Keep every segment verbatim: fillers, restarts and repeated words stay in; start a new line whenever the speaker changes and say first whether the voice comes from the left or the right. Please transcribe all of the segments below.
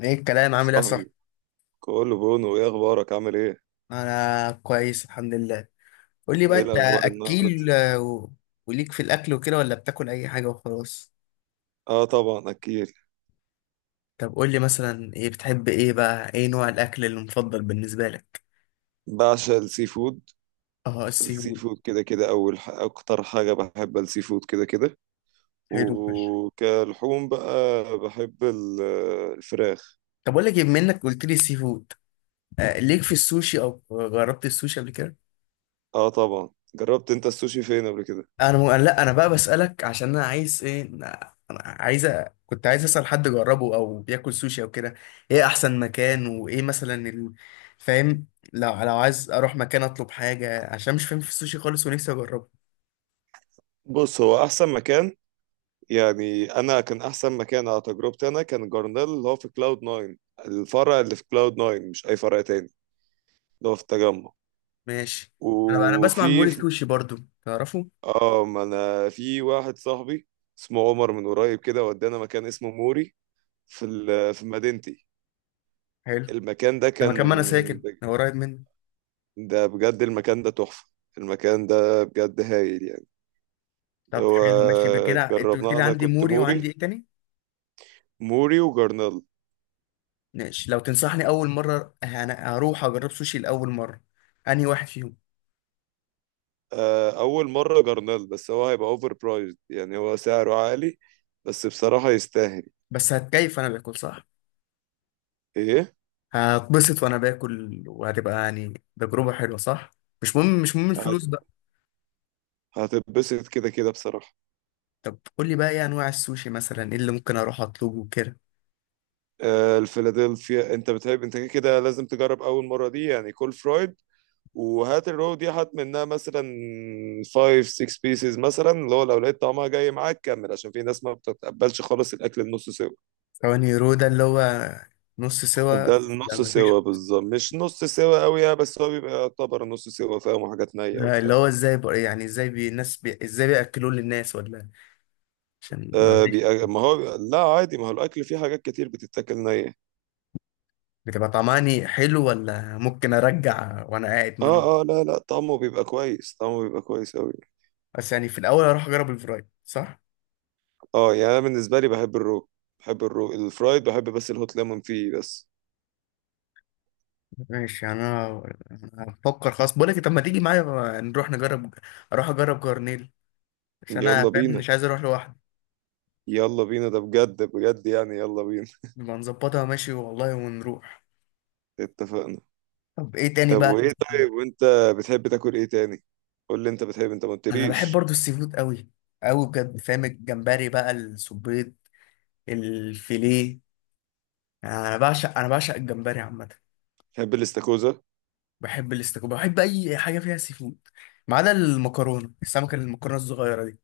left: ايه الكلام؟ عامل ايه يا صاحبي؟
right: صاحبي، كله بونو. ايه اخبارك، عامل ايه؟
left: انا كويس، الحمد لله. قول لي بقى
right: ايه
left: انت.
right: الاخبار النهارده؟
left: اكيل. آه، و- وليك في الاكل وكده، ولا بتاكل اي حاجه وخلاص؟
right: اه، طبعا اكيد.
left: طب قول لي مثلا، ايه بتحب؟ ايه بقى، ايه نوع الاكل المفضل بالنسبه لك؟
right: بعشق السي فود.
left: اه، السي
right: السي
left: فود.
right: فود كده كده، اول ح... اكتر حاجه بحب السي فود كده كده.
left: حلو فشخ.
right: وكلحوم بقى بحب ال- الفراخ.
left: طب اقول لك إيه، بما انك قلت لي سي فود، آه ليك في السوشي؟ او جربت السوشي قبل كده؟
right: اه، طبعا. جربت انت السوشي فين قبل كده؟
left: انا م... لا، انا بقى بسألك عشان انا عايز ايه، انا أنا عايز أ- كنت عايز اسأل حد جربه او بياكل سوشي او كده. ايه احسن مكان؟ وايه مثلا ال... فاهم. لو لو عايز اروح مكان اطلب حاجة، عشان مش فاهم في السوشي خالص ونفسي اجربه.
right: بص، هو احسن مكان يعني، انا كان احسن مكان على تجربتي انا كان جارنيل، اللي هو في كلاود ناين. الفرع اللي في كلاود ناين مش اي فرع تاني، اللي هو في التجمع.
left: ماشي. انا بقى، انا بسمع عن
right: وفي
left: موري سوشي برضو. تعرفه؟
right: اه، ما انا في واحد صاحبي اسمه عمر من قريب كده ودانا مكان اسمه موري في ال- في مدينتي.
left: حلو.
right: المكان ده
left: ده
right: كان،
left: مكان، ما انا ساكن، هو قريب مني.
right: ده بجد المكان ده تحفة. المكان ده بجد هايل يعني.
left: طب
right: هو
left: حلو، ماشي بكده. انت قلت
right: جربناه،
left: لي
right: انا
left: عندي
right: كنت
left: موري، وعندي
right: موري،
left: ايه تاني؟
right: موري وجرنال.
left: ماشي، لو تنصحني اول مرة انا هروح اجرب سوشي لاول مرة، انهي واحد فيهم؟
right: آه، اول مرة جرنال، بس هو هيبقى اوفر برايزد يعني، هو سعره عالي بس بصراحة يستاهل.
left: بس هتكيف انا باكل، صح؟
right: ايه؟
left: هتبسط وانا باكل، وهتبقى يعني تجربة حلوة، صح؟ مش مهم، مش مهم الفلوس
right: هت-
left: بقى.
right: هتتبسط كده كده بصراحة.
left: طب قول لي بقى، ايه انواع السوشي؟ مثلا ايه اللي ممكن اروح اطلبه كده؟
right: آه، الفيلادلفيا انت بتحب، انت كده كده لازم تجرب اول مره دي يعني كول فرويد. وهات الرو دي، هات منها مثلا خمسة ستة بيسز مثلا. اللي هو لو لقيت طعمها جاي معاك كمل، عشان في ناس ما بتتقبلش خالص الاكل النص سوا.
left: ثواني. رو ده اللي هو نص سوا؟
right: ده
left: لا،
right: النص
left: مفيش.
right: سوا بالظبط، مش نص سوا قوي يعني، بس هو بيبقى يعتبر نص سوا. فاهم، حاجات نيه
left: ده اللي
right: وبتاع.
left: هو ازاي بقى يعني، ازاي بي الناس بي ازاي بياكلوه للناس ولا إيه؟ عشان
right: آه
left: معلش.
right: بيبقى، ما هو بيبقى لا عادي، ما هو الاكل فيه حاجات كتير بتتاكل نيه.
left: بتبقى طعماني حلو، ولا ممكن ارجع وانا قاعد منه؟
right: اه اه، لا لا، طعمه بيبقى كويس، طعمه بيبقى كويس قوي.
left: بس يعني في الاول اروح اجرب الفرايد، صح؟
right: اه، يعني انا بالنسبه لي بحب الرو، بحب الرو الفرايد بحب، بس الهوت ليمون فيه بس.
left: ماشي. انا أنا هفكر خلاص، بقول لك إيه، طب ما تيجي معايا، نروح نجرب. اروح اجرب جرنيل، بس انا
right: يلا
left: فاهم
right: بينا،
left: مش عايز اروح لوحدي.
right: يلا بينا، ده بجد بجد يعني، يلا بينا.
left: نبقى نظبطها، ماشي والله، ونروح.
right: اتفقنا.
left: طب ايه تاني
right: طب
left: بقى؟
right: وايه، طيب وانت بتحب تاكل ايه تاني؟ قول لي انت بتحب، انت ما
left: انا بحب
right: قلتليش.
left: برضو السي فود قوي. قوي بجد، فاهم؟ الجمبري بقى، السبيط، الفيليه. انا بعشق انا بعشق الجمبري عامه.
right: بتحب الاستاكوزا؟
left: بحب الاستاكوزا، بحب اي حاجه فيها سي فود، ما عدا المكرونه السمكه، المكرونه الصغيره دي.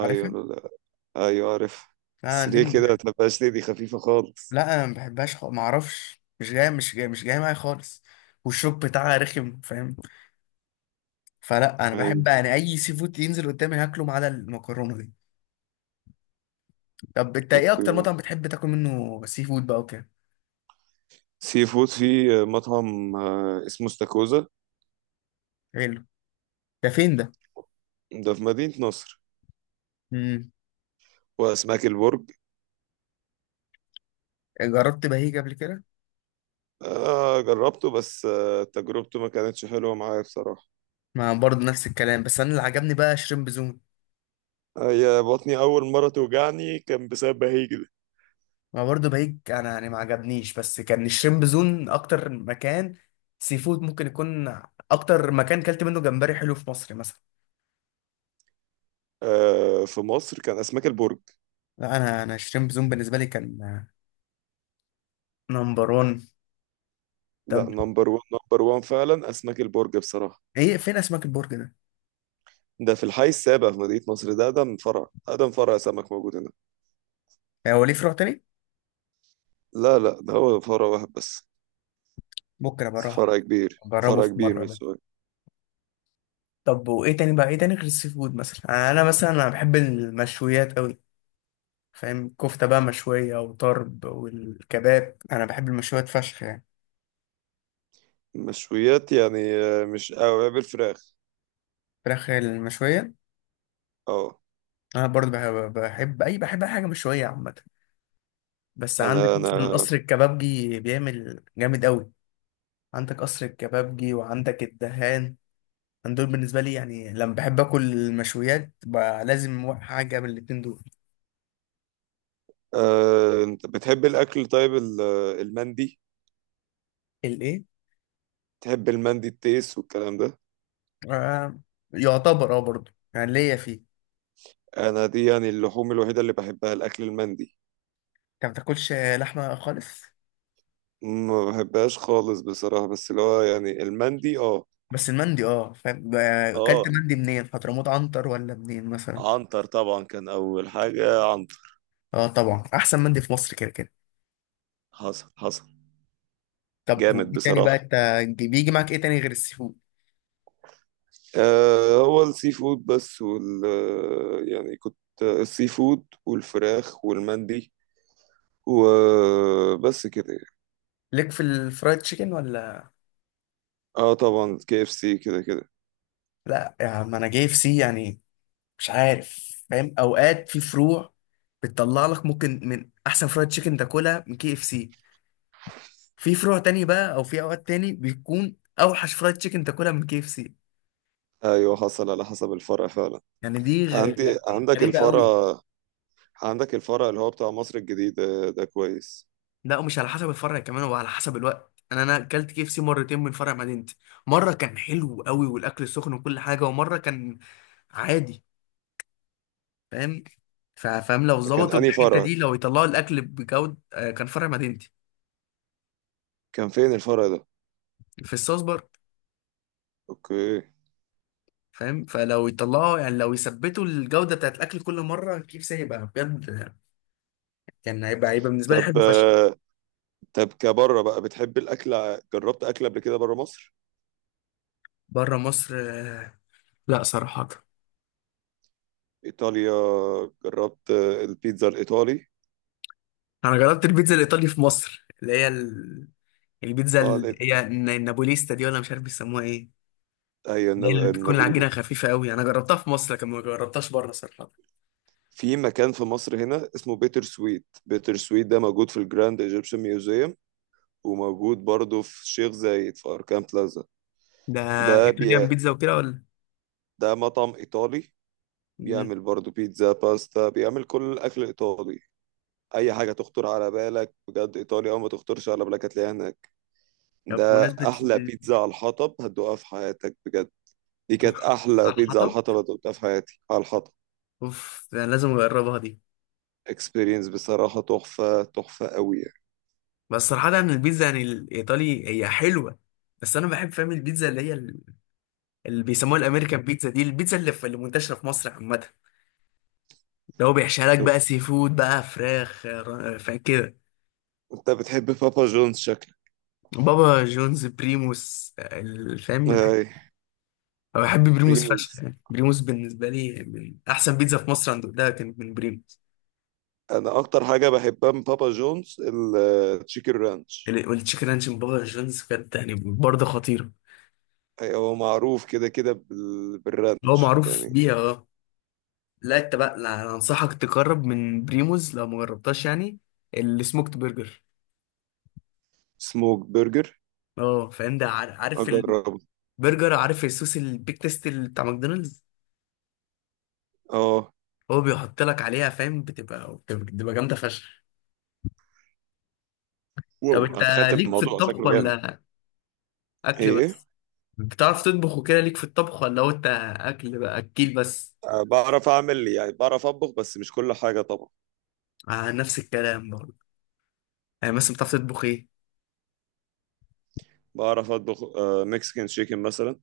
left: عارفها؟
right: لا. ايوه عارف.
left: لا
right: بس
left: دي ما
right: ليه كده، ما
left: بحب.
right: تبقاش ليه، دي خفيفه خالص.
left: لا انا ما بحبهاش، خ... ما اعرفش، مش جاي مش جاي مش جاي معايا خالص. والشوك بتاعها رخم، فاهم؟ فلا، انا
right: ايوه.
left: بحب يعني اي سي فود ينزل قدامي هاكله، ما عدا المكرونه دي. طب انت، ايه اكتر
right: اوكي.
left: مطعم بتحب تاكل منه سي فود بقى وكده؟
right: سي فود في مطعم، آه، اسمه استاكوزا.
left: حلو. ده فين ده؟
right: ده في مدينه نصر.
left: امم.
right: واسماك البرج.
left: جربت بهيج قبل كده؟
right: آه جربته، بس آه تجربته ما كانتش حلوة معايا بصراحة.
left: ما برضه نفس الكلام، بس انا اللي عجبني بقى شريمب زون.
right: هي بطني أول مرة توجعني كان بسبب بهيج.
left: ما برضه بهيج انا يعني ما عجبنيش، بس كان الشريمب زون اكتر مكان سي فود ممكن يكون، اكتر مكان كلت منه جمبري حلو في مصر مثلا.
right: آه، في مصر كان أسماك البرج.
left: لا انا انا شريمب زون بالنسبه لي كان نمبر واحد. طب،
right: لا، نمبر وان نمبر وان فعلا أسماك البرج بصراحة.
left: ايه فين اسماك البرج ده؟
right: ده في الحي السابع في مدينة نصر، ده أقدم فرع، أقدم فرع سمك موجود هنا.
left: هو ليه فروع تاني؟
right: لا لا، ده هو فرع واحد بس.
left: ممكن ابقى اروح
right: فرع كبير،
left: جربه
right: فرع
left: في
right: كبير
left: مرة
right: من
left: ده.
right: السوق.
left: طب، وإيه تاني بقى؟ إيه تاني غير السي فود؟ مثلا أنا مثلا أنا بحب المشويات أوي، فاهم؟ كفتة بقى مشوية، وطرب، والكباب. أنا بحب المشويات فشخ يعني.
right: مشويات يعني، آه، مش أوي بالفراخ.
left: فراخ المشوية.
right: اه،
left: أنا برضه بحب, بحب أي بحب أي حاجة مشوية عامة. بس عندك
right: أنا أنا
left: مثلا قصر الكبابجي بيعمل جامد أوي. عندك قصر الكبابجي وعندك الدهان. أنا دول بالنسبة لي يعني، لما بحب آكل المشويات بقى لازم حاجة من الاتنين دول.
right: آه، أنت بتحب الأكل، طيب ال- المندي.
left: الإيه؟
right: تحب المندي، التيس والكلام ده؟
left: آه، يعتبر أه برضه يعني، ليا فيه.
right: انا دي يعني اللحوم الوحيده اللي بحبها، الاكل المندي.
left: انت ما بتاكلش لحمه خالص؟
right: ما بحبهاش خالص بصراحه، بس اللي هو يعني المندي اه.
left: بس المندي اه، فاهم بقى- اكلت
right: اه،
left: مندي منين؟ حضرموت، عنتر، ولا منين مثلا؟
right: عنتر طبعا كان اول حاجه عنتر.
left: اه طبعا، احسن مندي في مصر كده كده.
right: حصل حصل.
left: طب
right: جامد
left: وايه تاني بقى؟
right: بصراحه.
left: انت بيجي معاك ايه تاني غير السي فود؟
right: آه هو السي فود بس، وال يعني كنت السي فود والفراخ والمندي وبس كده.
left: ليك في الفرايد تشيكن ولا؟
right: اه طبعا، كي اف سي كده كده.
left: لا يا عم، انا جاي في سي يعني، مش عارف فاهم، اوقات في فروع بتطلع لك ممكن من احسن فرايد تشيكن تاكلها من كي اف سي. في فروع تاني بقى، او في اوقات تاني بيكون اوحش فرايد تشيكن تاكلها من كي اف سي.
right: ايوه حصل، على حسب الفرع فعلا.
left: يعني دي غ- غ-
right: عندي، عندك
left: غريبة
right: الفرع،
left: قوي.
right: عندك الفرع اللي هو بتاع مصر الجديد ده, ده كويس.
left: لا، ومش على حسب الفرع كمان، وعلى حسب الوقت. انا انا اكلت كي اف سي مرتين من فرع مدينتي. مره كان حلو قوي والاكل سخن وكل حاجه، ومره كان عادي. فاهم؟ ف- فاهم، لو
right: ده كان
left: ظبطوا
right: أنهي
left: الحته
right: فرع؟
left: دي، لو يطلعوا الاكل بجوده آه، كان فرع مدينتي.
right: كان فين الفرع ده؟
left: في الصوص برضه.
right: اوكي.
left: فاهم، فلو يطلعوا يعني لو يثبتوا الجوده بتاعت الاكل كل مره، كي اف سي هيبقى بجد. كان هيبقى هيبقى بالنسبه لي
right: طب،
left: حلو فشخ.
right: آه، طب كبره بقى بتحب الاكل، ع- جربت اكل قبل كده بره مصر؟
left: بره مصر، آه، لا صراحه.
right: ايطاليا. جربت، آه، البيتزا الايطالي؟
left: انا جربت البيتزا الايطالي في مصر، اللي هي البيتزا
right: اه،
left: اللي
right: لا،
left: هي الن- النابوليستا دي، ولا مش عارف بيسموها ايه.
right: ايوه،
left: اللي هي
right: الناب-
left: اللي بتكون
right: النابولي.
left: العجينه خفيفه قوي، انا جربتها في مصر لكن ما جربتهاش بره صراحه.
right: في مكان في مصر هنا اسمه بيتر سويت، بيتر سويت ده موجود في الجراند ايجيبشن ميوزيوم. وموجود برضه في شيخ زايد في اركان بلازا.
left: ده
right: ده بي...
left: ايطاليان بيتزا وكده، ولا؟
right: ده مطعم ايطالي.
left: مم.
right: بيعمل برضو بيتزا، باستا، بيعمل كل الاكل الايطالي. اي حاجه تخطر على بالك بجد ايطاليا او ما تخطرش على بالك، هتلاقيها هناك.
left: طب
right: ده
left: بمناسبه
right: احلى
left: ال-
right: بيتزا على الحطب هتدوقها في حياتك بجد. دي كانت
left: أوف.
right: احلى
left: على
right: بيتزا على
left: الحطب.
right: الحطب هتدوقها في حياتي، على الحطب.
left: اوف، ده أنا لازم اجربها دي.
right: اكسبيرينس بصراحه تحفه، تحفه قوي يعني.
left: بس صراحه يعني البيتزا يعني الايطالي هي حلوه. بس انا بحب، فاهم، البيتزا اللي هي ال- اللي بيسموها الامريكان بيتزا دي، البيتزا اللي, في اللي منتشره في مصر عامه. اللي هو بيحشيها لك بقى سي فود بقى فراخ، آه، فاهم كده.
right: انت بتحب بابا جونز شكلك؟
left: بابا جونز، بريموس، آه، فاهم.
right: اي،
left: أنا بحب بريموس فشخ
right: بريموز.
left: يعني، بريموس بالنسبة لي من أحسن بيتزا في مصر، أنا دوقتها كانت من بريموس.
right: انا اكتر حاجه بحبها من بابا جونز التشيكن رانش.
left: ال- والتشيكن رانش من بابا جونز كانت يعني برضه خطيرة.
right: هو معروف كده كده بال-
left: هو
right: بالرانش
left: معروف
right: يعني.
left: بيها أه. لا أنت بقى، لا أنا أنصحك تجرب من بريموس لو ما جربتهاش يعني، السموكت برجر.
right: سموك برجر،
left: أه فاهم ده. عار- عارف
right: اجربه.
left: البرجر؟ عارف الصوص البيك تيست اللي بتاع ماكدونالدز؟
right: اه.
left: هو بيحط لك عليها، فاهم؟ بتبقى بتبقى بتبقى جامدة فشخ. طب
right: واو،
left: أنت،
right: انا تخيلت
left: ليك في
right: الموضوع
left: الطبخ
right: شكله جامد.
left: ولا أكل
right: ايه؟
left: بس؟ بتعرف تطبخ وكده؟ ليك في الطبخ، ولا هو انت اكل بقى، اكيل بس؟
right: أه، بعرف اعمل يعني، بعرف اطبخ بس مش كل حاجه طبعا.
left: آه نفس الكلام برضه. يعني مثلا بتعرف تطبخ ايه؟
right: بعرف اطبخ، أه مكسيكان شيكن مثلا.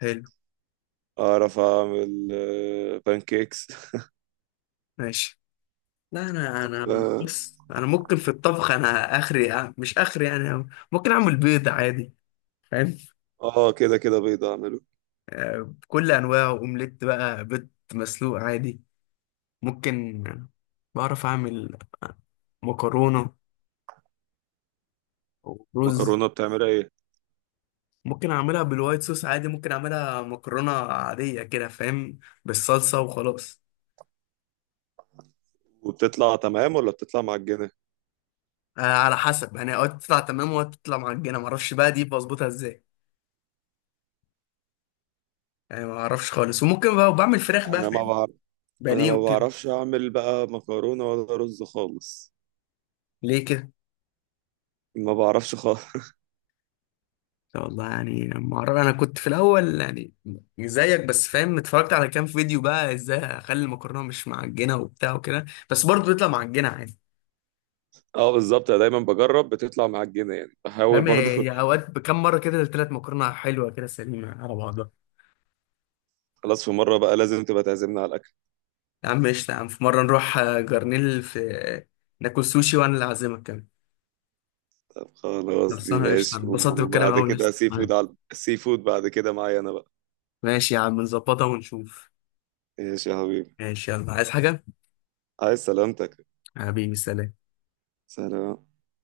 left: حلو.
right: اعرف اعمل أه بانكيكس.
left: ماشي. لا انا انا
right: آه.
left: بس انا ممكن في الطبخ، انا اخري آه، مش اخري يعني. ممكن اعمل بيض عادي، فاهم.
right: اه، كده كده بيض اعمله.
left: آه بكل انواعه، اومليت بقى، بيض مسلوق عادي. ممكن بعرف اعمل مكرونة، ورز.
right: مكرونه بتعملها ايه؟
left: ممكن اعملها بالوايت صوص عادي، ممكن اعملها مكرونة عادية كده، فاهم، بالصلصة وخلاص.
right: وبتطلع تمام ولا بتطلع معجنه؟
left: آه على حسب يعني، اوقات تطلع تمام واوقات تطلع معجنه، ما اعرفش بقى دي بظبطها ازاي. يعني ما اعرفش خالص. وممكن بقى بعمل فراخ بقى،
right: انا ما
left: فاهم،
right: بعرف، انا
left: بانيه
right: ما
left: وكده.
right: بعرفش اعمل بقى مكرونه ولا رز خالص.
left: ليه كده؟
right: ما بعرفش خالص.
left: والله يعني ما اعرف، انا كنت في الاول يعني زيك، بس فاهم اتفرجت على كام فيديو بقى ازاي اخلي المكرونه مش معجنه وبتاع وكده، بس برضه بيطلع معجنه عادي.
right: اه بالظبط، انا دايما بجرب بتطلع معجنه يعني، بحاول
left: فاهم،
right: برضو.
left: هي اوقات بكام مره كده التلات مكرونه حلوه كده سليمه على بعضها.
right: خلاص، في مره بقى لازم تبقى تعزمنا على.
left: يا عم قشطه، يا عم في مره نروح آه، جرنيل في آه، ناكل سوشي، وانا اللي اعزمك كمان.
right: طب خلاص دي
left: خلصانه قشطه،
right: ماشي،
left: اتبسطت بالكلام
right: وبعد
left: قوي يا
right: كده سي
left: اسطى.
right: فود على السي فود بعد كده معايا انا بقى.
left: ماشي يا عم، نظبطها ونشوف.
right: ماشي يا حبيبي.
left: ماشي، يلا عايز حاجة؟
right: عايز سلامتك.
left: حبيبي، سلام.
right: سلام.